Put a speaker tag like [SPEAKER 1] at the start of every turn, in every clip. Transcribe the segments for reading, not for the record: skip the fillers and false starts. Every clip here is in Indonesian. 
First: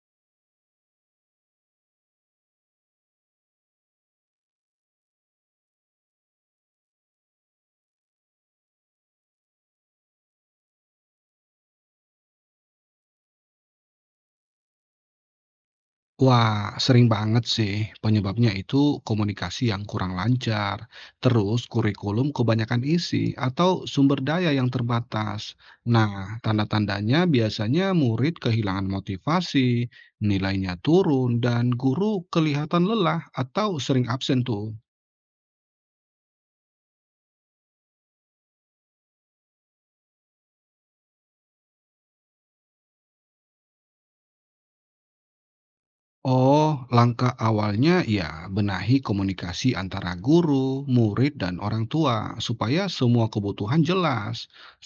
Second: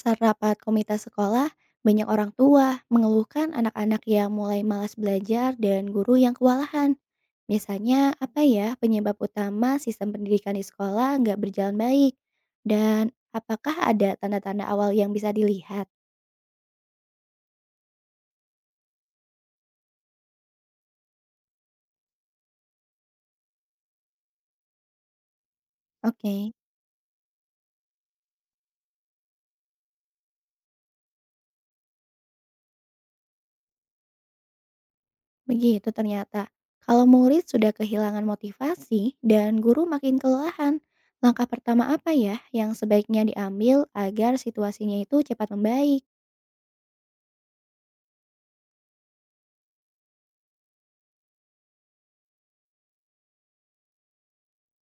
[SPEAKER 1] Saat rapat komunitas sekolah, banyak orang tua mengeluhkan anak-anak yang mulai malas belajar dan guru yang kewalahan. Biasanya apa ya penyebab utama sistem pendidikan di sekolah nggak berjalan baik? Dan apakah ada tanda-tanda awal yang bisa dilihat?
[SPEAKER 2] Wah, sering banget sih. Penyebabnya itu komunikasi yang kurang lancar, terus kurikulum kebanyakan isi, atau sumber daya yang terbatas. Nah,
[SPEAKER 1] Oke,
[SPEAKER 2] tanda-tandanya biasanya murid kehilangan motivasi, nilainya turun, dan guru kelihatan lelah atau sering absen tuh.
[SPEAKER 1] begitu ternyata. Kalau murid sudah kehilangan motivasi dan guru makin kelelahan, langkah pertama apa ya yang sebaiknya diambil agar situasinya itu cepat membaik?
[SPEAKER 2] Oh, langkah awalnya ya benahi komunikasi antara guru, murid, dan orang tua supaya semua kebutuhan jelas.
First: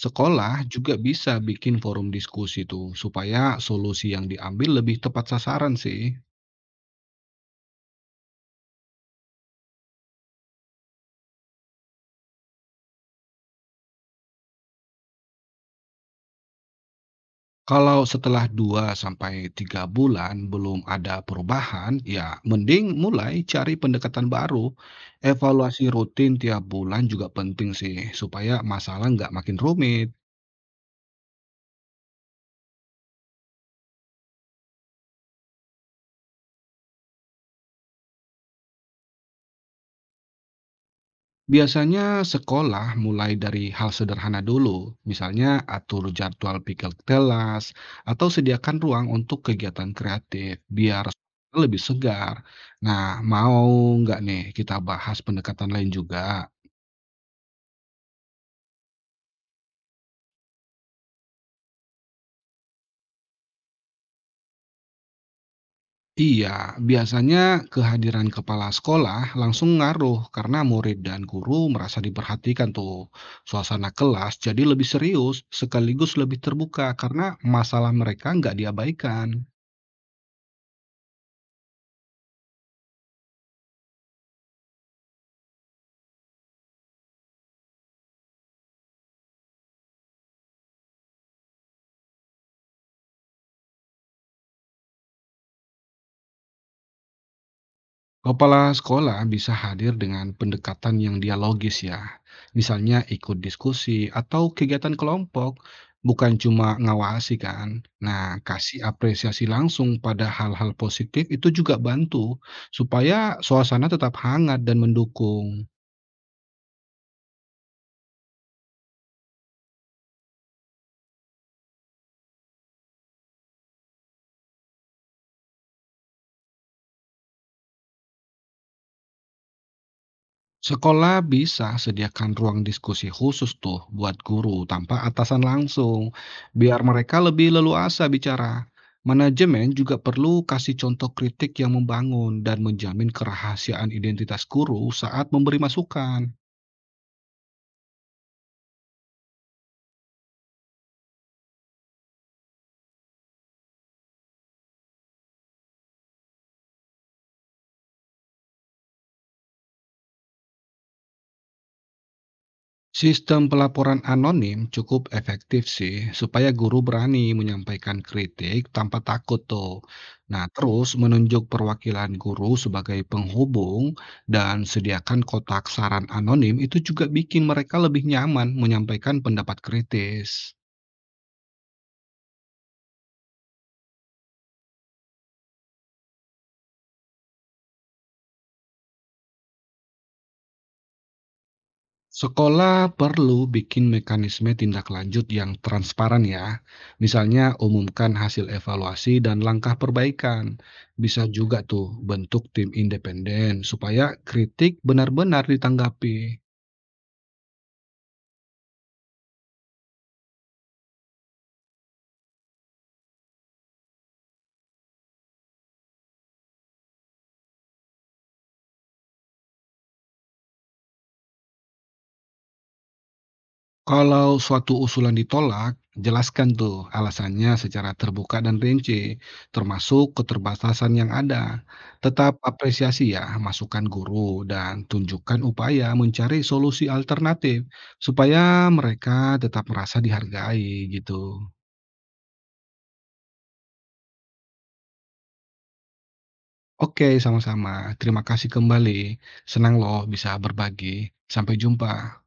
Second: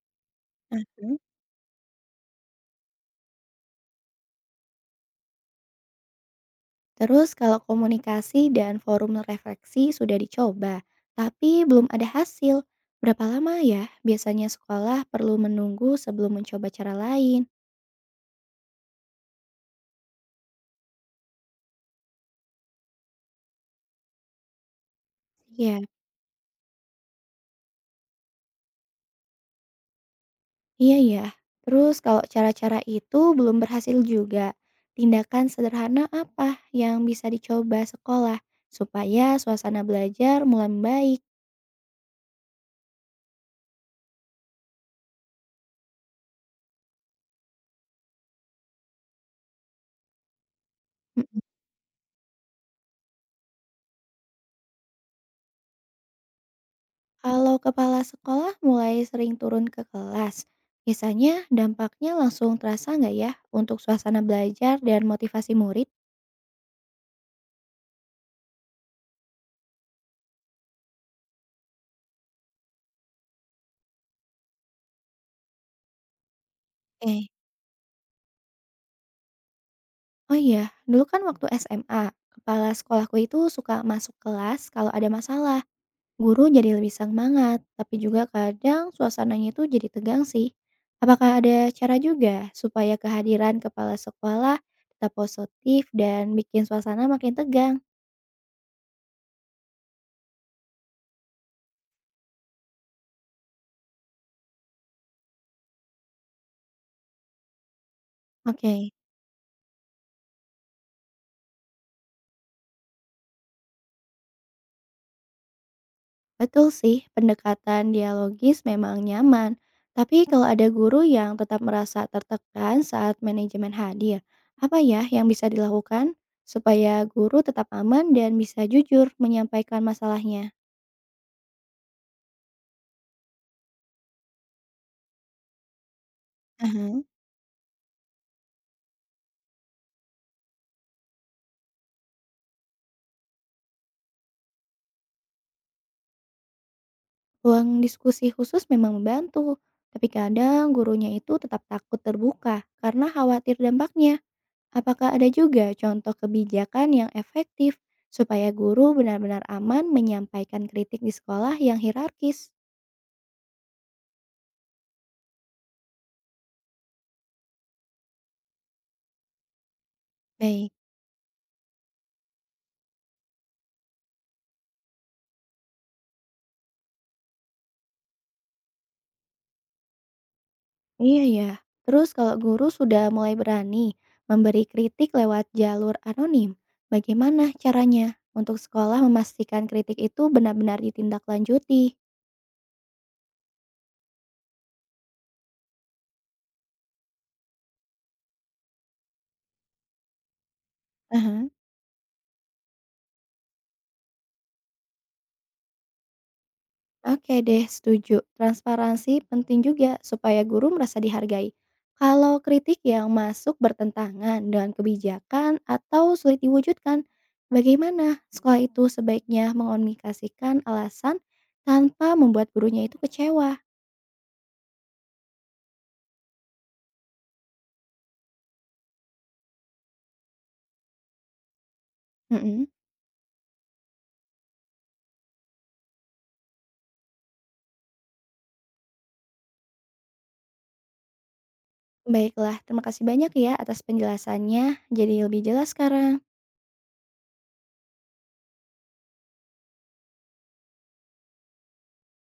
[SPEAKER 2] Sekolah juga bisa bikin forum diskusi tuh supaya solusi yang diambil lebih tepat sasaran sih.
[SPEAKER 1] Terus kalau komunikasi dan forum refleksi sudah dicoba, tapi belum ada hasil, berapa lama ya biasanya sekolah perlu menunggu sebelum mencoba cara lain?
[SPEAKER 2] Kalau setelah 2 sampai 3 bulan belum ada perubahan, ya mending mulai cari pendekatan baru.
[SPEAKER 1] Ya,
[SPEAKER 2] Evaluasi rutin tiap bulan juga penting sih supaya masalah nggak makin rumit.
[SPEAKER 1] iya ya. Terus kalau cara-cara itu belum berhasil juga, tindakan sederhana apa yang bisa dicoba sekolah supaya suasana belajar mulai membaik?
[SPEAKER 2] Biasanya sekolah mulai dari hal sederhana dulu, misalnya atur jadwal pikir kelas atau sediakan ruang untuk kegiatan kreatif biar lebih segar. Nah, mau nggak nih kita bahas pendekatan lain juga?
[SPEAKER 1] Kalau kepala sekolah mulai sering turun ke kelas, biasanya dampaknya langsung terasa nggak ya untuk suasana belajar dan motivasi murid?
[SPEAKER 2] Iya, biasanya kehadiran kepala sekolah langsung ngaruh karena murid dan guru merasa diperhatikan tuh. Suasana kelas jadi lebih serius sekaligus lebih terbuka karena
[SPEAKER 1] Oke,
[SPEAKER 2] masalah mereka nggak diabaikan.
[SPEAKER 1] oh iya, dulu kan waktu SMA, kepala sekolahku itu suka masuk kelas kalau ada masalah. Guru jadi lebih semangat, tapi juga kadang suasananya itu jadi tegang sih. Apakah ada cara juga supaya kehadiran kepala sekolah tetap positif dan bikin suasana makin tegang?
[SPEAKER 2] Kepala sekolah bisa hadir dengan pendekatan yang dialogis ya. Misalnya ikut diskusi atau kegiatan kelompok, bukan cuma ngawasi kan. Nah, kasih
[SPEAKER 1] Oke.
[SPEAKER 2] apresiasi langsung pada hal-hal positif itu juga bantu supaya suasana tetap hangat dan mendukung.
[SPEAKER 1] Betul sih, pendekatan dialogis memang nyaman. Tapi kalau ada guru yang tetap merasa tertekan saat manajemen hadir, apa ya yang bisa dilakukan supaya guru tetap aman dan bisa jujur menyampaikan masalahnya?
[SPEAKER 2] Sekolah bisa sediakan ruang diskusi khusus tuh buat guru tanpa atasan langsung, biar
[SPEAKER 1] Aha.
[SPEAKER 2] mereka lebih leluasa bicara. Manajemen juga perlu kasih contoh kritik yang membangun dan menjamin kerahasiaan identitas guru saat memberi masukan.
[SPEAKER 1] Ruang diskusi khusus memang membantu, tapi kadang gurunya itu tetap takut terbuka karena khawatir dampaknya. Apakah ada juga contoh kebijakan yang efektif supaya guru benar-benar aman menyampaikan kritik di sekolah yang hierarkis?
[SPEAKER 2] Sistem pelaporan anonim cukup efektif sih, supaya guru berani menyampaikan kritik tanpa takut tuh. Nah,
[SPEAKER 1] Baik,
[SPEAKER 2] terus menunjuk perwakilan guru sebagai penghubung dan sediakan kotak saran anonim itu juga bikin mereka lebih nyaman menyampaikan pendapat kritis.
[SPEAKER 1] iya ya. Terus kalau guru sudah mulai berani memberi kritik lewat jalur anonim, bagaimana caranya untuk sekolah memastikan kritik itu benar-benar ditindaklanjuti?
[SPEAKER 2] Sekolah perlu bikin mekanisme tindak lanjut yang transparan ya. Misalnya umumkan hasil evaluasi dan langkah perbaikan. Bisa
[SPEAKER 1] Aha.
[SPEAKER 2] juga tuh bentuk tim independen supaya kritik benar-benar ditanggapi.
[SPEAKER 1] Oke deh, setuju. Transparansi penting juga supaya guru merasa dihargai. Kalau kritik yang masuk bertentangan dengan kebijakan atau sulit diwujudkan, bagaimana sekolah itu sebaiknya mengomunikasikan alasan tanpa membuat gurunya itu kecewa?
[SPEAKER 2] Kalau suatu usulan ditolak, jelaskan tuh alasannya secara terbuka dan rinci, termasuk keterbatasan yang ada. Tetap
[SPEAKER 1] Mm-mm.
[SPEAKER 2] apresiasi ya masukan guru dan tunjukkan upaya mencari solusi alternatif supaya mereka tetap merasa dihargai gitu.
[SPEAKER 1] Baiklah, terima kasih banyak ya atas penjelasannya. Jadi lebih jelas sekarang.
[SPEAKER 2] Oke, sama-sama. Terima kasih kembali. Senang loh bisa berbagi. Sampai jumpa.